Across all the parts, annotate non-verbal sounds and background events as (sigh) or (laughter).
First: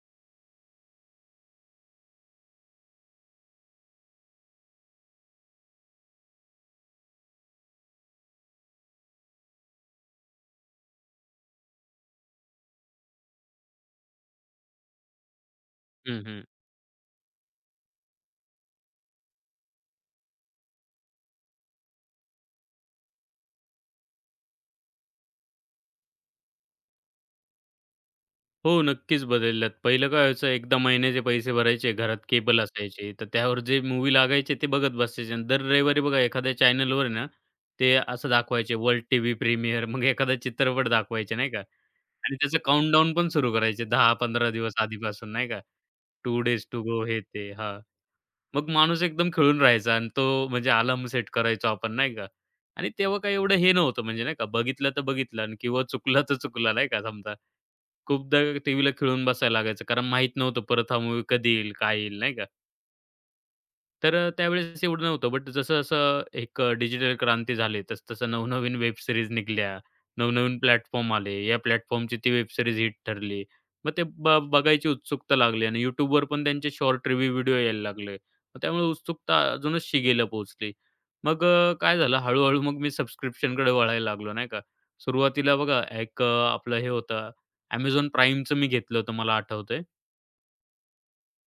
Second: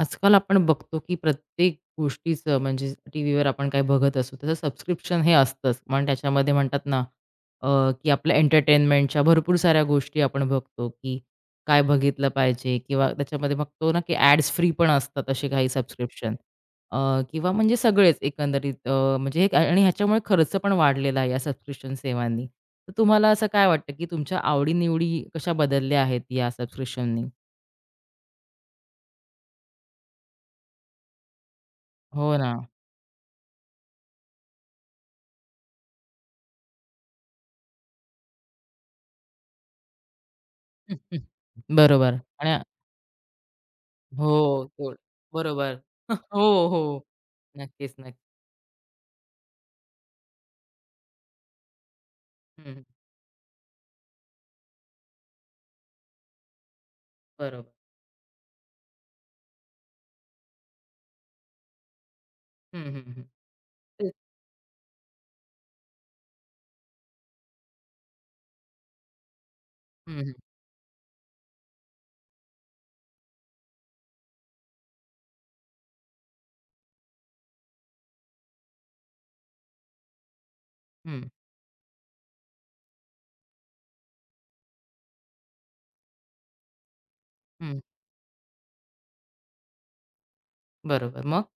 आजकाल आपण बघतो की प्रत्येक गोष्टीचं म्हणजे टी व्हीवर आपण काय बघत असू त्याचं सबस्क्रिप्शन हे असतंच पण त्याच्यामध्ये म्हणतात ना, की आपल्या एंटरटेनमेंटच्या भरपूर साऱ्या गोष्टी आपण बघतो की काय बघितलं पाहिजे किंवा त्याच्यामध्ये बघतो ना की ॲड्स फ्री पण असतात असे काही हं, सबस्क्रिप्शन हं. किंवा म्हणजे सगळेच एकंदरीत, म्हणजे आणि ह्याच्यामुळे खर्च पण वाढलेला आहे या सबस्क्रिप्शन सेवांनी. तर तुम्हाला असं काय वाटतं की तुमच्या आवडीनिवडी कशा बदलल्या आहेत या सबस्क्रिप्शननी? हो, नक्कीच बदलल्यात. पहिलं काय व्हायचं, एकदा महिन्याचे पैसे भरायचे, घरात हो ना. केबल असायची, तर त्यावर जे मूवी लागायचे ते बघत बसायचे आणि दर रविवारी बघा एखाद्या चॅनलवर आहे ना, ते असं दाखवायचे वर्ल्ड टीव्ही प्रीमियर मग एखादा चित्रपट हं, हं. दाखवायचे नाही का बरोबर. आणि त्याचं आणि काउंटडाऊन पण सुरू करायचे 10-15 हो, दिवस तेवढं आधीपासून नाही का, बरोबर. (laughs) 2 हो, डेज टू हो. गो हे ते. हां, नक्कीच, नक्की. मग माणूस एकदम खिळून राहायचा आणि तो म्हणजे अलार्म सेट करायचो आपण नाही का हं, आणि तेव्हा काही एवढं हे नव्हतं म्हणजे नाही का, बघितलं तर बघितलं आणि किंवा चुकला तर चुकला नाही का समजा. बरोबर. खूपदा टीव्हीला खिळून बसायला लागायचं कारण माहीत नव्हतं परत हा मूव्ही कधी येईल, काय येईल, नाही का? हं, हं, हं. तेच. तर त्यावेळेस एवढं नव्हतं. बट जसं-जसं एक डिजिटल क्रांती झाली, तस तसं नवनवीन वेब सीरीज निघाल्या, हं, हं, नवनवीन प्लॅटफॉर्म आले. या प्लॅटफॉर्मची ती वेब सीरीज हिट ठरली. मग ते बघायची उत्सुकता लागली आणि YouTubeवर पण त्यांचे शॉर्ट रिव्ह्यू व्हिडिओ यायला लागले. मग त्यामुळे उत्सुकता अजूनच शिगेला पोहोचली. हं, मग काय झालं हळू मग मी सबस्क्रिप्शनकडे वळायला लागलो, नाही का. सुरुवातीला बघा आपलं हे होतं हं. Amazon Primeचं मी घेतलं होतं मला आठवतंय. बरोबर. मग?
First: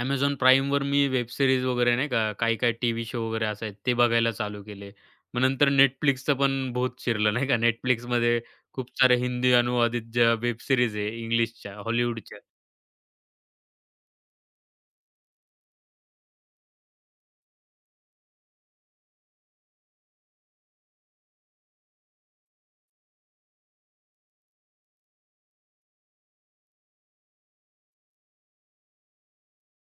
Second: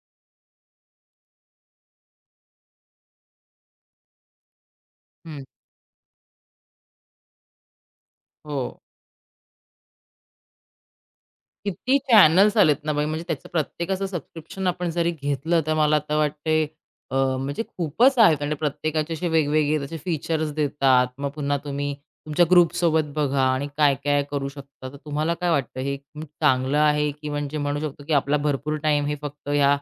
Amazon Primeवर मी वेब सिरीज वगैरे नाही का, काही-काही टीव्ही शो वगैरे असायचे ते बघायला चालू केले. मग हं. नंतर Netflixचं पण बहुत शिरलं नाही का. Netflixमध्ये हो. खूप सारे हिंदी अनुवादित ज्या वेब सीरीज आहे इंग्लिशच्या, किती हॉलिवूडच्या चॅनल्स आलेत ना बाई, म्हणजे त्याचं प्रत्येकाचं सबस्क्रिप्शन आपण जरी घेतलं, तर मला आता वाटतंय, म्हणजे खूपच आहेत आणि प्रत्येकाचे असे वेगवेगळे त्याचे फीचर्स देतात. मग पुन्हा तुम्ही तुमच्या ग्रुपसोबत बघा आणि काय-काय करू शकता. तर तुम्हाला काय वाटतं, हे खूप चांगलं आहे? की म्हणजे म्हणू शकतो, की आपला भरपूर टाईम हे फक्त ह्या,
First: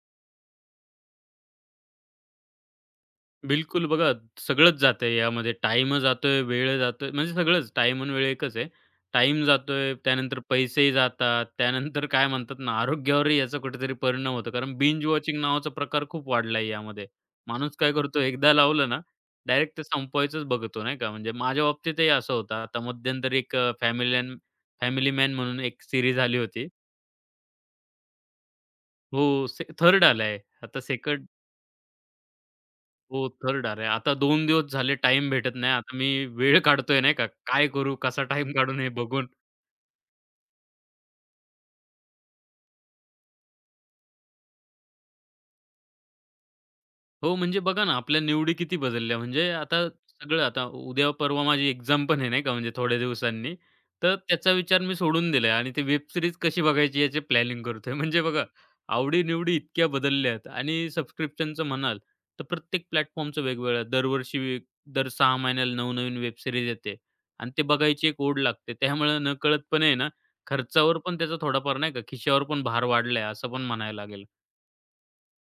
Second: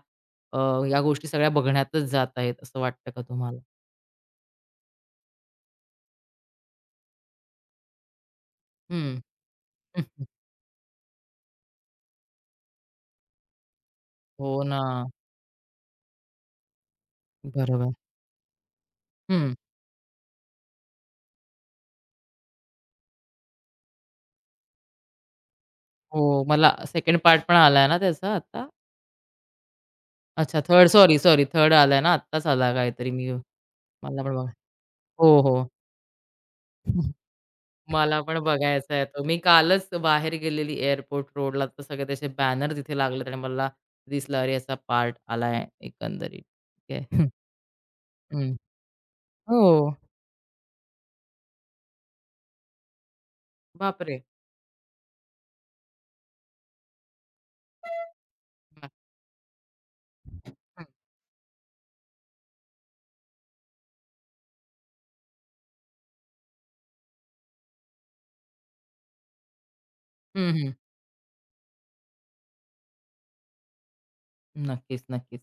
अ, या गोष्टी सगळ्या बघण्यातच जात आहेत, असं वाटतं का तुम्हाला? बिलकुल बघा, सगळंच जातंय यामध्ये. टाईम जातोय, वेळ जातोय, म्हणजे सगळंच. टाईम आणि वेळ एकच आहे. हं. टाईम जातोय, (laughs) त्यानंतर पैसेही जातात, त्यानंतर काय म्हणतात ना, आरोग्यावरही याचा कुठेतरी परिणाम होतो. हो कारण ना. बिंज वॉचिंग नावाचा प्रकार खूप वाढलाय यामध्ये. माणूस बरोबर. काय करतो, एकदा लावलं ना, हं. डायरेक्ट ते संपवायचंच बघतो, नाही का. म्हणजे माझ्या बाबतीतही असं होतं. आता मध्यंतरी एक अ, फॅमिलियन फॅमिली मॅन म्हणून एक सीरीज आली हो, होती. मला सेकंड पार्ट पण आलाय ना त्याचा आता? हो, थर्ड आलाय. अच्छा, आता 3rd, sorry, second sorry, 3rd आलाय ना, आत्ताच आला काहीतरी हो, मी. थर्ड अरे, आता मला पण 2 बघा, दिवस झाले टाईम हो, भेटत हो. नाही. आता मी वेळ काढतोय नाही (laughs) का, काय करू, मला कसा पण टाईम काढून हे बघायचा आहे तो. बघून मी कालच बाहेर गेलेली एअरपोर्ट रोडला, तर सगळे त्याचे बॅनर तिथे लागलेत आणि मला दिसलं, अरे याचा पार्ट आलाय एकंदरीत. ठीक आहे. (laughs) हं. हो, म्हणजे बघा ना, आपल्या हं. निवडी किती बदलल्या. म्हणजे आता हो. सगळं आता उद्या परवा माझी एक्झाम पण आहे नाही का, म्हणजे थोड्या दिवसांनी. तर बापरे! त्याचा विचार मी सोडून दिलाय आणि ते वेब सीरीज कशी बघायची याचे प्लॅनिंग करतोय. (laughs) म्हणजे बघा, हं, आवडी-निवडी इतक्या बदलल्यात हं. आणि सबस्क्रिप्शनचं म्हणाल, तर प्रत्येक प्लॅटफॉर्मचं वेगवेगळं आहे. दर 6 महिन्याला नवनवीन वेब सीरीज येते आणि ते बघायची एक ओढ लागते. त्यामुळे नकळतपणे आहे ना, खर्चावर पण त्याचा थोडाफार नाही का, खिशावर पण भार वाढलाय असं पण म्हणायला लागेल. नक्कीच, नक्कीच.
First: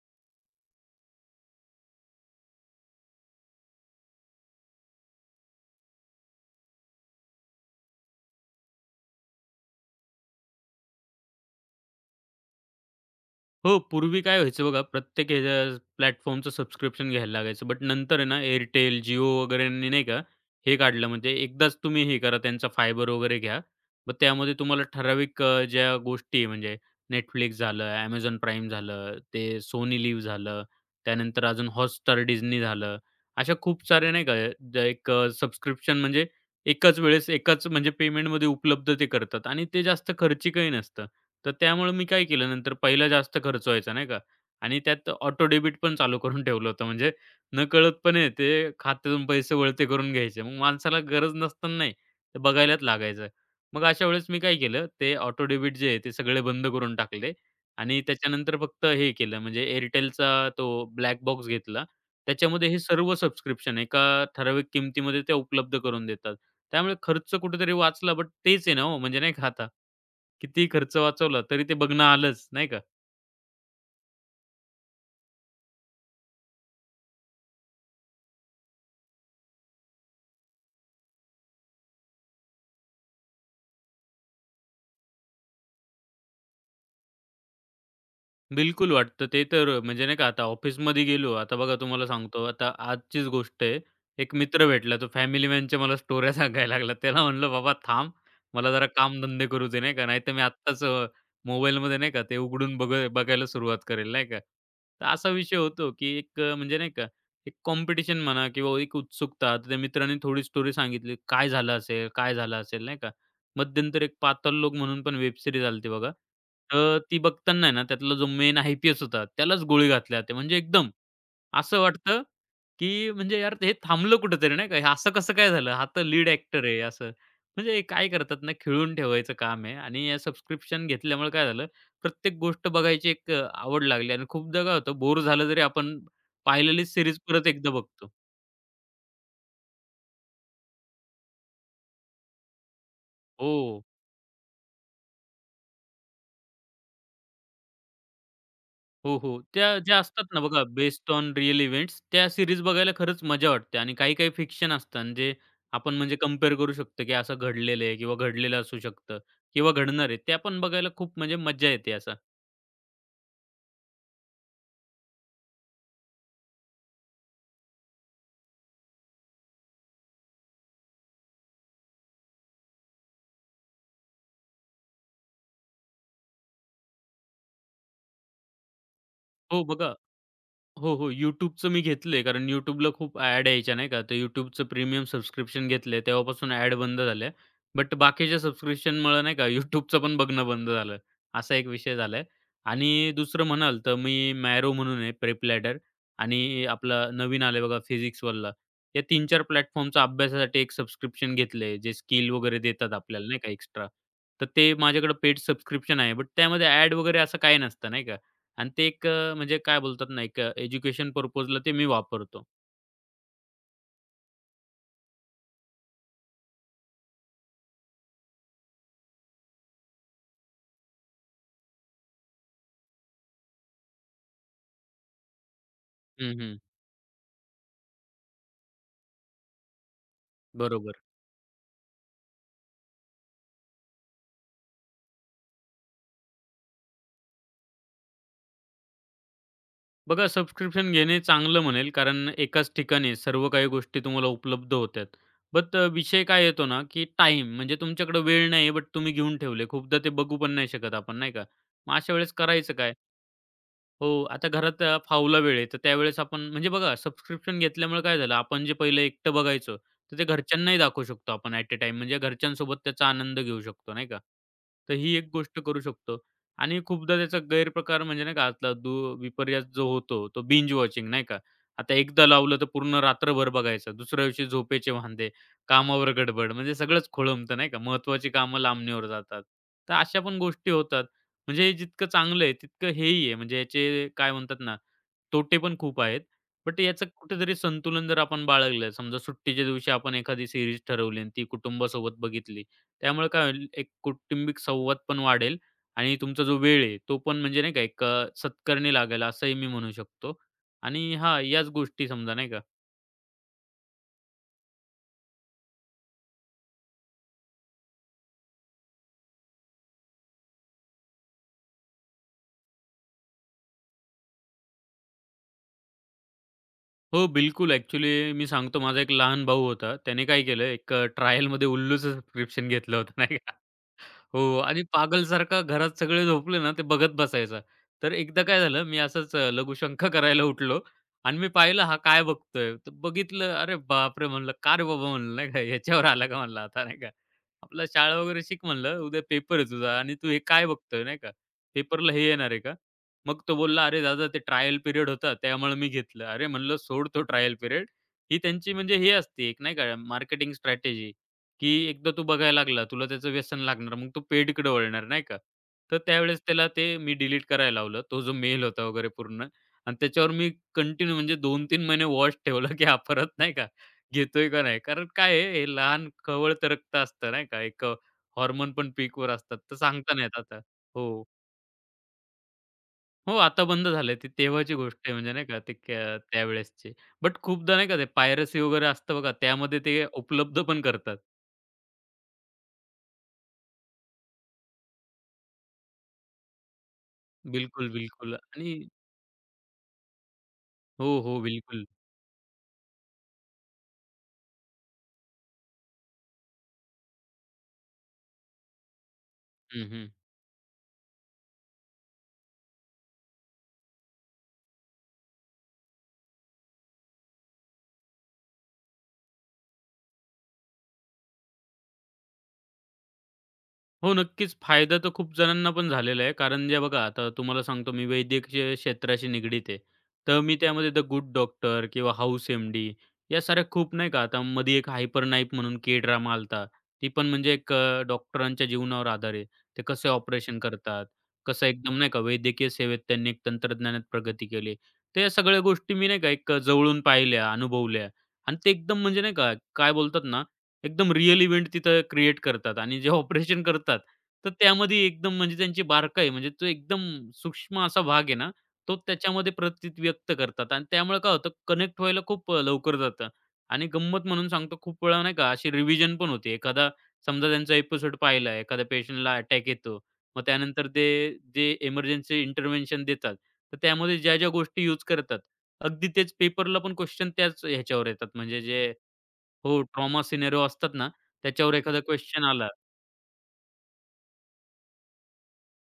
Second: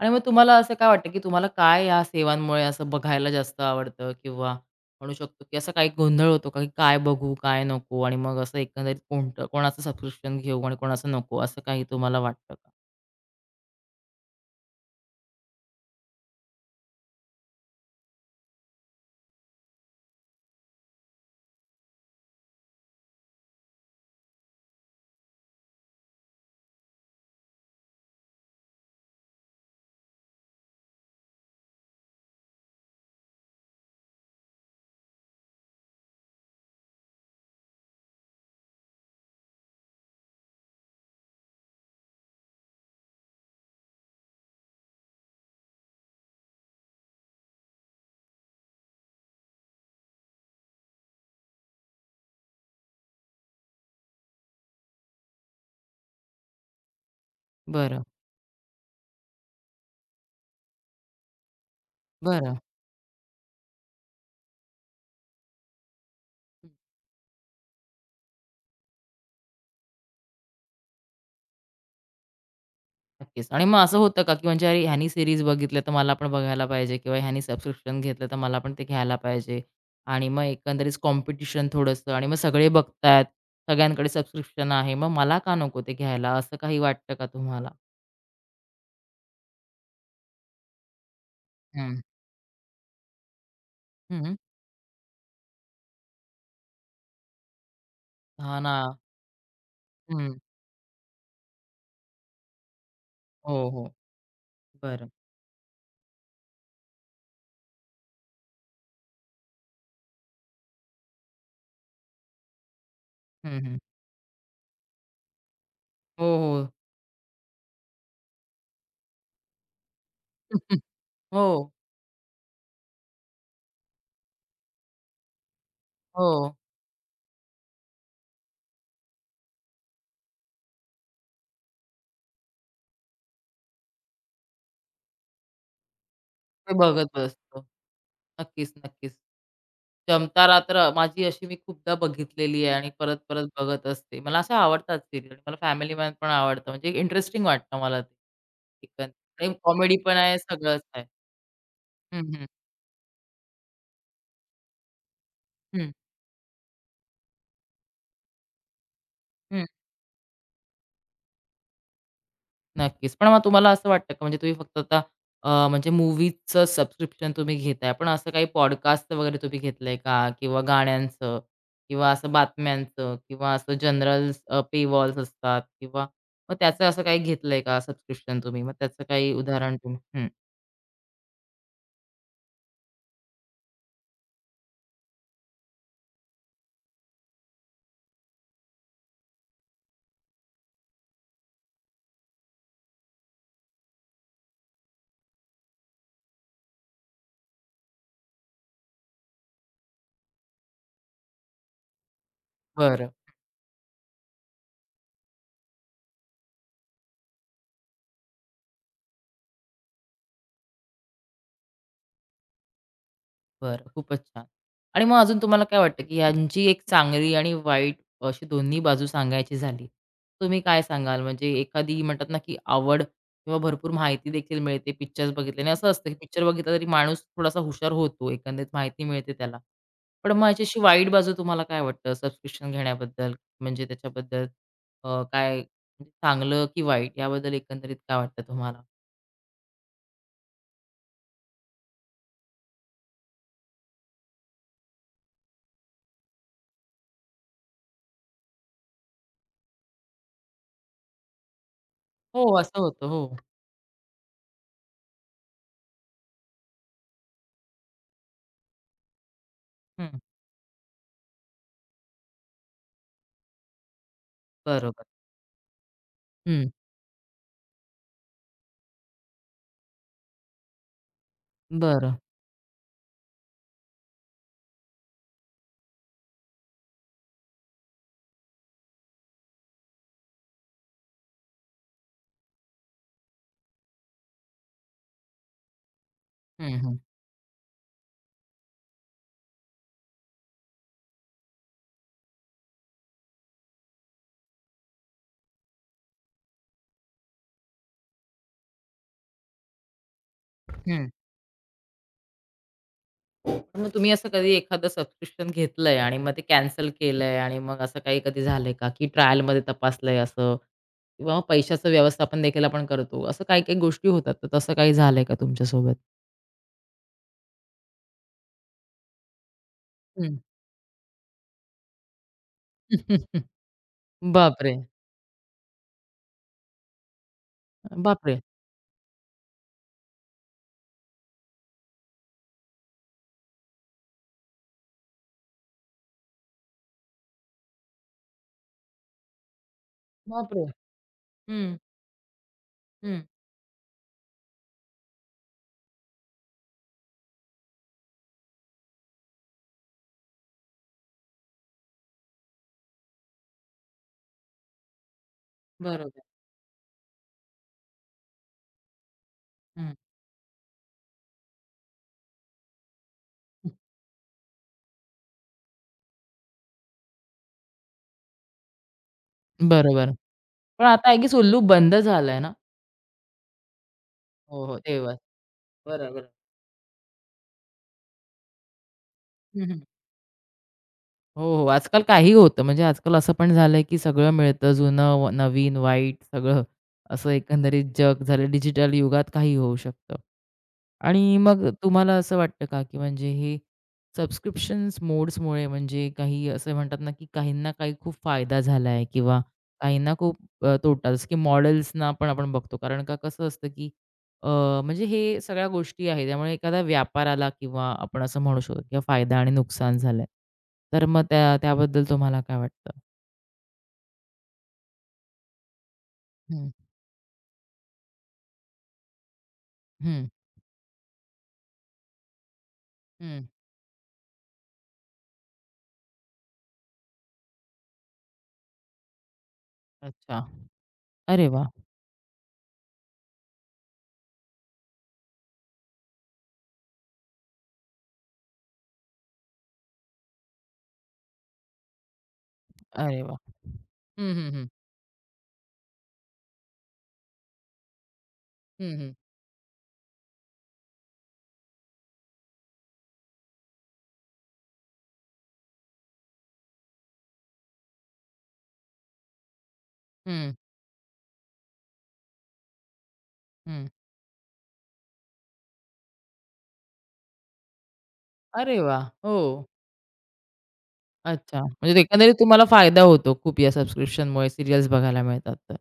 आणि मग तुम्हाला असं काय वाटतं, की तुम्हाला काय या सेवांमुळे असं बघायला जास्त आवडतं? किंवा म्हणू शकतो, की असा काही गोंधळ होतो का, की काय बघू, काय नको? आणि मग असं एकंदरीत कोणतं कोणाचं सबस्क्रिप्शन घेऊ आणि कोणाचं नको, असं काही तुम्हाला वाटतं का? हो, पूर्वी काय व्हायचं बघा, प्रत्येक ह्याच्या प्लॅटफॉर्मचं सबस्क्रिप्शन घ्यायला लागायचं. बट नंतर आहे ना Airtel, Jio वगैरेंनी नाही का, हे काढलं म्हणजे एकदाच तुम्ही हे करा त्यांचा फायबर वगैरे घ्या. मग त्यामध्ये तुम्हाला ठराविक ज्या गोष्टी आहे म्हणजे Netflix झालं, Amazon Prime झालं, ते सोनी Live झालं, त्यानंतर अजून Hotstar, Disney झालं. अशा खूप साऱ्या नाही का ज्या एक सबस्क्रिप्शन म्हणजे एकाच वेळेस एकाच म्हणजे पेमेंटमध्ये उपलब्ध ते करतात आणि ते जास्त खर्चिकही नसतं. तर त्यामुळे मी काय केलं नंतर पहिला जास्त खर्च व्हायचा नाही का आणि त्यात ऑटो डेबिट पण चालू करून ठेवलं होतं. म्हणजे नकळतपणे ते खात्यातून पैसे वळते करून घ्यायचे. मग माणसाला गरज नसतानाही ते बघायलाच लागायचं. मग अशा वेळेस मी काय केलं, ते ऑटो डेबिट जे आहे ते सगळे बंद करून टाकले आणि बरं, त्याच्यानंतर फक्त हे केलं म्हणजे एअरटेलचा तो ब्लॅक बॉक्स घेतला. बरं. त्याच्यामध्ये हे सर्व सबस्क्रिप्शन एका ठराविक किमतीमध्ये ते उपलब्ध करून देतात. त्यामुळे खर्च कुठेतरी वाचला, बट तेच आहे ना हो, म्हणजे नाही का आता, कितीही खर्च वाचवला तरी ते बघणं आलंच, नाही का? नक्कीच. आणि मग असं होतं का, की म्हणजे अरे ह्यानी सीरीज बघितल्या तर मला पण बघायला पाहिजे, किंवा ह्यानी सबस्क्रिप्शन घेतलं तर मला पण ते घ्यायला पाहिजे. आणि मग एकंदरीत कॉम्पिटिशन थोडंसं, आणि मग सगळे बघतायत, सगळ्यांकडे सबस्क्रिप्शन आहे. मग मला का नको ते घ्यायला, असं काही वाटतं का तुम्हाला? बिलकुल वाटतं. ते तर म्हणजे नाही का आता ऑफिसमध्ये गेलो. आता बघा हं. तुम्हाला सांगतो आता आजचीच गोष्ट आहे. एक हं. मित्र भेटला तो फॅमिली मॅनच्या मला स्टोऱ्या (laughs) सांगायला लागला. त्याला म्हणलं, "बाबा थांब, हां मला ना. जरा कामधंदे करू दे." नाही का. नाहीतर हं. मी आत्ताच मोबाईलमध्ये नाही का ते उघडून बघ बघायला हो, सुरुवात हो. करेल नाही का. तर बरं. असा विषय होतो, की एक म्हणजे नाही का एक कॉम्पिटिशन म्हणा किंवा एक उत्सुकता. तर त्या मित्राने थोडी स्टोरी सांगितली. काय झालं असेल? काय झालं असेल? नाही का. हं, हं. मध्यंतर एक पाताल लोक म्हणून पण वेब सीरीज आलती होती बघा. हो, हो. तर ती बघताना आहे ना, त्यातला जो मेन आय-पी-एस होता, त्यालाच गोळी घातली जाते. म्हणजे (laughs) एकदम हो. असं वाटतं, की म्हणजे यार हे थांबलं कुठेतरी नाही का. हे असं कसं काय झालं? हा तर लीड हो. ॲक्टर आहे असं. म्हणजे हे काय करतात ना, खिळवून ठेवायचं काम आहे आणि या सबस्क्रिप्शन घेतल्यामुळे काय झालं, प्रत्येक गोष्ट बघायची एक आवड लागली आणि खूपदा काय होतं, बोर झालं तरी आपण ते पाहिलेली बघत सीरीज परत बसतो. एकदा बघतो. नक्कीच, नक्कीच. जमता रात्र माझी अशी मी खूपदा बघितलेली आहे आणि परत-परत हो. बघत असते. मला अशा आवडतात सिरियल. मला फॅमिली मॅन पण आवडतं. म्हणजे इंटरेस्टिंग वाटतं मला ते. हो, हो. एकंदरीत आणि त्या कॉमेडी ज्या पण असतात आहे, ना बघा सगळंच आहे. बेस्ड ऑन रिअल इव्हेंट्स हं, त्या हं. सीरीज बघायला खरंच मजा वाटते आणि काही-काही फिक्शन असतं आणि जे हं, आपण म्हणजे कंपेअर करू शकतो, की असं घडलेलं आहे किंवा घडलेलं असू शकतं किंवा घडणार आहे. त्या पण बघायला खूप म्हणजे मज़ा येते असा. नक्कीच. पण मग तुम्हाला असं वाटतं का, म्हणजे तुम्ही फक्त आता, म्हणजे मूव्हीचं सबस्क्रिप्शन तुम्ही घेताय. पण असं काही पॉडकास्ट वगैरे तुम्ही घेतलंय का? किंवा गाण्यांचं, किंवा असं बातम्यांचं, किंवा असं जनरल पेवॉल्स असतात, किंवा मग त्याचं असं काही घेतलंय का सबस्क्रिप्शन तुम्ही? मग त्याचं काही हो, उदाहरण बघा तुम्ही, हं. हो, हो. YouTubeचं मी घेतलंय कारण YouTubeला खूप ॲड यायच्या नाही का. तर YouTubeचं प्रीमियम सबस्क्रिप्शन घेतलंय तेव्हापासून ॲड बंद झाल्या. बट बाकीच्या सबस्क्रिप्शनमुळं नाही का YouTubeचं पण बघणं बंद झालं. असा एक विषय झालाय आणि दुसरं म्हणाल तर मी Miro म्हणून आहे प्रेप लॅडर आणि आपला नवीन आलाय बघा फिजिक्सवाला. या 3-4 प्लॅटफॉर्मचा अभ्यासासाठी एक सबस्क्रिप्शन घेतलंय जे स्किल वगैरे देतात बरं. आपल्याला नाही का एक्स्ट्रा. तर ते माझ्याकडे पेड सबस्क्रिप्शन आहे. बट त्यामध्ये ॲड वगैरे असं काही नसतं नाही का. आणि ते एक म्हणजे काय बोलतात ना, एक एज्युकेशन पर्पजला ते मी वापरतो. बरं, खूपच छान. आणि मग अजून तुम्हाला काय वाटतं, की ह्यांची एक चांगली आणि वाईट अशी दोन्ही बाजू सांगायची झाली, तुम्ही काय सांगाल? म्हणजे एखादी म्हणतात ना, की आवड किंवा भरपूर माहिती देखील मिळते पिक्चर्स बघितल्याने. असं असतं, की हं, पिक्चर हं. बघितला तरी माणूस थोडासा हुशार होतो, एकंदरीत माहिती मिळते त्याला. पण मग ह्याची बरोबर. वाईट बाजू तुम्हाला काय वाटतं सबस्क्रिप्शन घेण्याबद्दल? म्हणजे त्याच्याबद्दल, काय म्हणजे चांगलं की वाईट, याबद्दल एकंदरीत काय वाटतं तुम्हाला? बघा सबस्क्रिप्शन घेणे चांगलं म्हणेल, कारण एकाच ठिकाणी सर्व काही गोष्टी तुम्हाला उपलब्ध होत्यात. बट विषय काय येतो ना, की टाईम म्हणजे तुमच्याकडे वेळ नाहीये, बट तुम्ही घेऊन ठेवले. खूपदा ते बघू पण नाही शकत आपण, नाही का? मग अशा वेळेस हो, करायचं असं काय? होतं. हो. हो, आता घरात फावला वेळ आहे, तर त्यावेळेस आपण म्हणजे बघा सबस्क्रिप्शन घेतल्यामुळे काय झालं, आपण जे पहिलं एकटं बघायचो, हं. तर ते घरच्यांनाही दाखवू शकतो आपण ॲट अ टाइम म्हणजे घरच्यांसोबत त्याचा आनंद घेऊ शकतो, नाही का? तर बरोबर. ही एक गोष्ट करू शकतो हं. आणि खूपदा त्याचा गैरप्रकार म्हणजे नाही का आतला विपर्यास जो होतो, तो बिंज वॉचिंग नाही का? आता बरं. एकदा लावलं तर पूर्ण रात्रभर बघायचं. दुसऱ्या दिवशी झोपेचे वांदे, कामावर गडबड म्हणजे सगळंच खोळंबतं, नाही का? महत्त्वाची कामं लांबणीवर जातात. तर अशा पण गोष्टी होतात. म्हणजे हे जितकं चांगलं आहे, तितकं हेही आहे. म्हणजे याचे काय म्हणतात ना, तोटे पण खूप आहेत. बट हं, याचं कुठेतरी संतुलन जर आपण बाळगलं, समजा सुट्टीच्या दिवशी आपण एखादी सीरीज ठरवली आणि ती कुटुंबासोबत बघितली. त्यामुळे काय होईल, एक कौटुंबिक संवाद पण वाढेल आणि तुमचा जो वेळ आहे, तो पण म्हणजे नाही का एक सत्कारणी लागेल असंही मी म्हणू शकतो. हं. आणि हां, याच गोष्टी समजा नाही का पण मग तुम्ही असं कधी एखादं सबस्क्रिप्शन घेतलंय आणि मग ते कॅन्सल केलंय, आणि मग असं काही कधी झालंय का, की ट्रायलमध्ये तपासलंय असं? किंवा मग पैशाचं व्यवस्थापन देखील आपण करतो. असं काही-काही गोष्टी होतात. तर तसं काही झालंय का तुमच्यासोबत? हो, बिलकुल. ॲक्चुअली मी सांगतो, माझा एक लहान भाऊ होता. त्याने हं. काय केलं, एक ट्रायलमध्ये Ullu चं सबस्क्रिप्शन घेतलं होतं नाही (laughs) हो बापरे! आणि पागलसारखा घरात सगळे झोपले ना, ते बघत बसायचा. तर बापरे! एकदा काय झालं, मी असंच लघुशंका करायला उठलो आणि मी पाहिलं हा काय बघतोय. तर बघितलं, अरे बापरे! म्हणलं, "का रे बाबा?" म्हणलं नाही का, "ह्याच्यावर आला का?" म्हणलं, "आता नाही का, आपला शाळा वगैरे शिक" म्हणलं, "उद्या पेपर आहे तुझा आणि तू हे बापरे! काय बघतोय नाही का? हं, पेपरला हे येणार आहे का?" हं. मग तो बोलला, "अरे दादा, ते ट्रायल पिरियड होता, त्यामुळे मी घेतलं." अरे म्हणलं, "सोड तो ट्रायल पिरियड." ही त्यांची म्हणजे हे असते एक नाही का मार्केटिंग स्ट्रॅटेजी. की एकदा तू बघायला लागला, तुला त्याचं व्यसन लागणार. मग तो पेडकडे वळणार, नाही का. तर बरोबर. त्यावेळेस त्याला ते मी डिलीट करायला लावलं. तो जो मेल होता वगैरे पूर्ण हं. आणि त्याच्यावर मी कंटिन्यू म्हणजे 2 तीन महिने वॉच ठेवला, की हा परत नाही का घेतोय का नाही. कारण काय आहे, हे लहान खवळतं रक्त असतं, नाही का. एक हॉर्मोन पण पीकवर असतात, तर बरोबर. सांगता नाही येत आता. पण आता आय हो. गेस उल्लू बंद झालंय ना? हो, आता बंद झालंय. ती हो, तेव्हाची हो. गोष्ट आहे तेव्हा. म्हणजे नाही का ते क्या बरोबर. त्यावेळेसची. बट खूपदा नाही का ते पायरसी वगैरे असतं बघा, त्यामध्ये ते उपलब्ध पण करतात. हो, हो. आजकाल काहीही होतं. म्हणजे आजकाल असं पण झालंय, की सगळं मिळतं. जुनं, नवीन, वाईट सगळं. असं एकंदरीत बिलकुल, जग बिलकुल झालं, आणि डिजिटल युगात काहीही होऊ शकतं. हो, आणि हो. मग बिलकुल. तुम्हाला असं वाटतं का, की म्हणजे हे सबस्क्रिप्शन्स मोड्समुळे, म्हणजे काही असं म्हणतात ना, की काहींना काही खूप फायदा झाला आहे किंवा हं, हं. काहींना खूप, तोटा. जसं की मॉडेल्सना पण आपण बघतो. कारण का कसं असतं, की, म्हणजे हे सगळ्या गोष्टी आहेत. त्यामुळे एखादा व्यापार आला, किंवा आपण असं म्हणू शकतो, किंवा फायदा आणि नुकसान झालंय. तर मग त्या त्याबद्दल तुम्हाला काय वाटतं? हो, नक्कीच. फायदा तर खूप जणांना पण झालेला आहे. कारण हं, जे बघा, आता तुम्हाला सांगतो मी वैद्यकीय क्षेत्राशी निगडीत आहे. हं. तर मी त्यामध्ये द गुड डॉक्टर किंवा हाऊस एम-डी या हं. साऱ्या खूप नाही का, आता मध्ये एक हायपर नाईप म्हणून के ड्रामा आला ती पण म्हणजे एक डॉक्टरांच्या जीवनावर आधार आहे. ते कसे अच्छा. ऑपरेशन करतात, अरे कसं वाह! एकदम नाही का वैद्यकीय सेवेत त्यांनी एक तंत्रज्ञानात प्रगती केली. तर या सगळ्या गोष्टी मी नाही का एक जवळून पाहिल्या, अनुभवल्या आणि ते एकदम म्हणजे नाही का, काय बोलतात ना एकदम रिअल इव्हेंट तिथं क्रिएट करतात आणि जे अरे वाह! ऑपरेशन करतात, हं, तर हं, हं. त्यामध्ये एकदम म्हणजे त्यांची बारकाई म्हणजे तो एकदम सूक्ष्म असा भाग आहे ना, हं, तो हं. त्याच्यामध्ये प्रतीत व्यक्त करतात आणि त्यामुळे काय होतं कनेक्ट व्हायला खूप लवकर जातं आणि गंमत म्हणून सांगतो खूप वेळा नाही का अशी रिव्हिजन पण होते. एखादा समजा त्यांचा एपिसोड पाहिला, एखाद्या पेशंटला अटॅक येतो. मग हं, त्यानंतर ते जे इमर्जन्सी इंटरव्हेन्शन देतात, तर हं. त्यामध्ये ज्या-ज्या गोष्टी यूज करतात, अगदी तेच पेपरला पण क्वेश्चन त्याच ह्याच्यावर येतात म्हणजे अरे जे वाह! हो. हो, ट्रॉमा सिनेरिओ असतात ना, अच्छा. त्याच्यावर एखादा म्हणजे एकंदरीत क्वेश्चन तुम्हाला आला. फायदा होतो खूप, या सबस्क्रिप्शनमुळे सीरियल्स बघायला मिळतात तर.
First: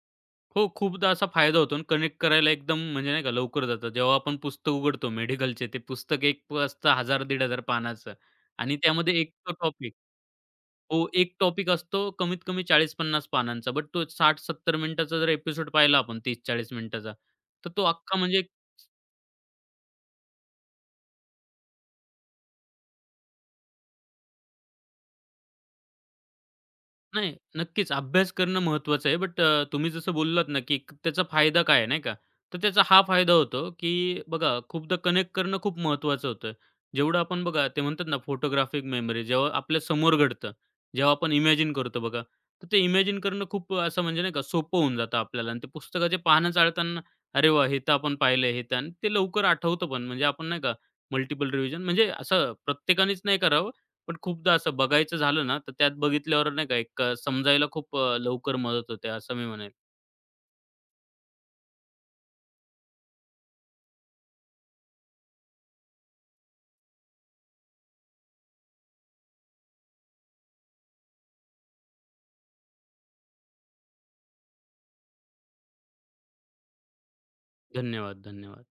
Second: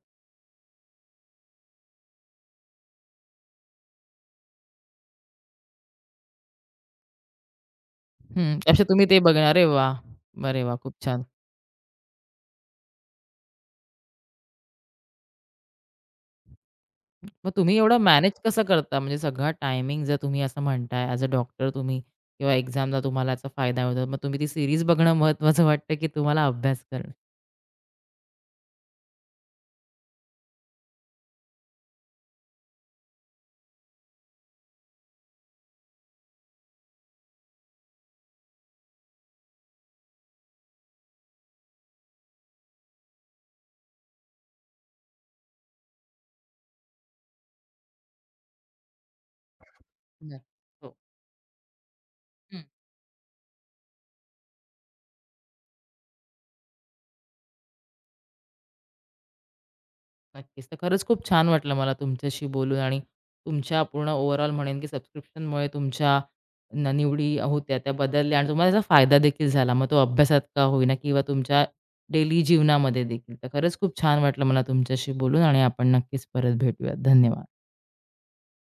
हो, खूपदा असा फायदा होतो आणि कनेक्ट करायला एकदम म्हणजे नाही का लवकर जातं. जेव्हा आपण पुस्तक उघडतो मेडिकलचे, ते पुस्तक असतं 1,000-1,500 पानाचं हं. आणि असे तुम्ही ते त्यामध्ये एक बघणार. तो अरे वाह! टॉपिक अरे वाह! खूप हो, छान. एक टॉपिक असतो कमीत कमी 40-50 पानांचा. बट तो 60-70 मिनिटाचा जर एपिसोड पाहिला आपण 30-40 मिनिटाचा, मग तर तुम्ही तो एवढं अख्खा मॅनेज म्हणजे कसं करता? म्हणजे सगळा टायमिंग जर तुम्ही असं म्हणताय, ॲज अ डॉक्टर तुम्ही किंवा एक्झामला तुम्हाला याचा फायदा होतो. मग तुम्ही ती सीरीज बघणं महत्त्वाचं वाटतं, की तुम्हाला अभ्यास करणं? नाही, नक्कीच अभ्यास करणं महत्त्वाचं आहे. बट तुम्ही जसं बोललात ना, त्याचा फायदा काय आहे, नाही का? तर त्याचा हा फायदा होतो, की बघा खूपदा कनेक्ट करणं खूप महत्त्वाचं होतं. जेवढं आपण बघा ते म्हणतात ना, फोटोग्राफिक मेमरी जेव्हा आपल्या समोर घडतं, जेव्हा आपण इमॅजिन करतो बघा, तर ते इमॅजिन करणं खूप असं म्हणजे नाही का सोपं होऊन जातं आपल्याला आणि ते पुस्तकाच्या पानं चाळताना, "अरे वाह! हे तर आपण पाहिलंय, हे तर" आणि ते लवकर आठवतं पण. म्हणजे नाही. आपण नाही का हो. मल्टिपल रिव्हिजन म्हणजे असं हं. प्रत्येकानेच नाही करावं. पण खूपदा असं बघायचं झालं ना, तर त्यात बघितल्यावर नाही का एक समजायला खूप लवकर मदत होते असं मी म्हणेल. नक्कीच. तर खरंच खूप छान वाटलं मला तुमच्याशी बोलून. आणि तुमच्या पूर्ण ओव्हरऑल म्हणेन, की सबस्क्रिप्शनमुळे तुमच्या निवडी होत्या त्या बदलल्या, आणि तुम्हाला त्याचा फायदा देखील झाला. मग तो अभ्यासात का होईना, किंवा तुमच्या डेली जीवनामध्ये देखील. तर खरंच खूप छान वाटलं मला तुमच्याशी बोलून, आणि आपण नक्कीच परत भेटूयात. धन्यवाद. धन्यवाद, धन्यवाद.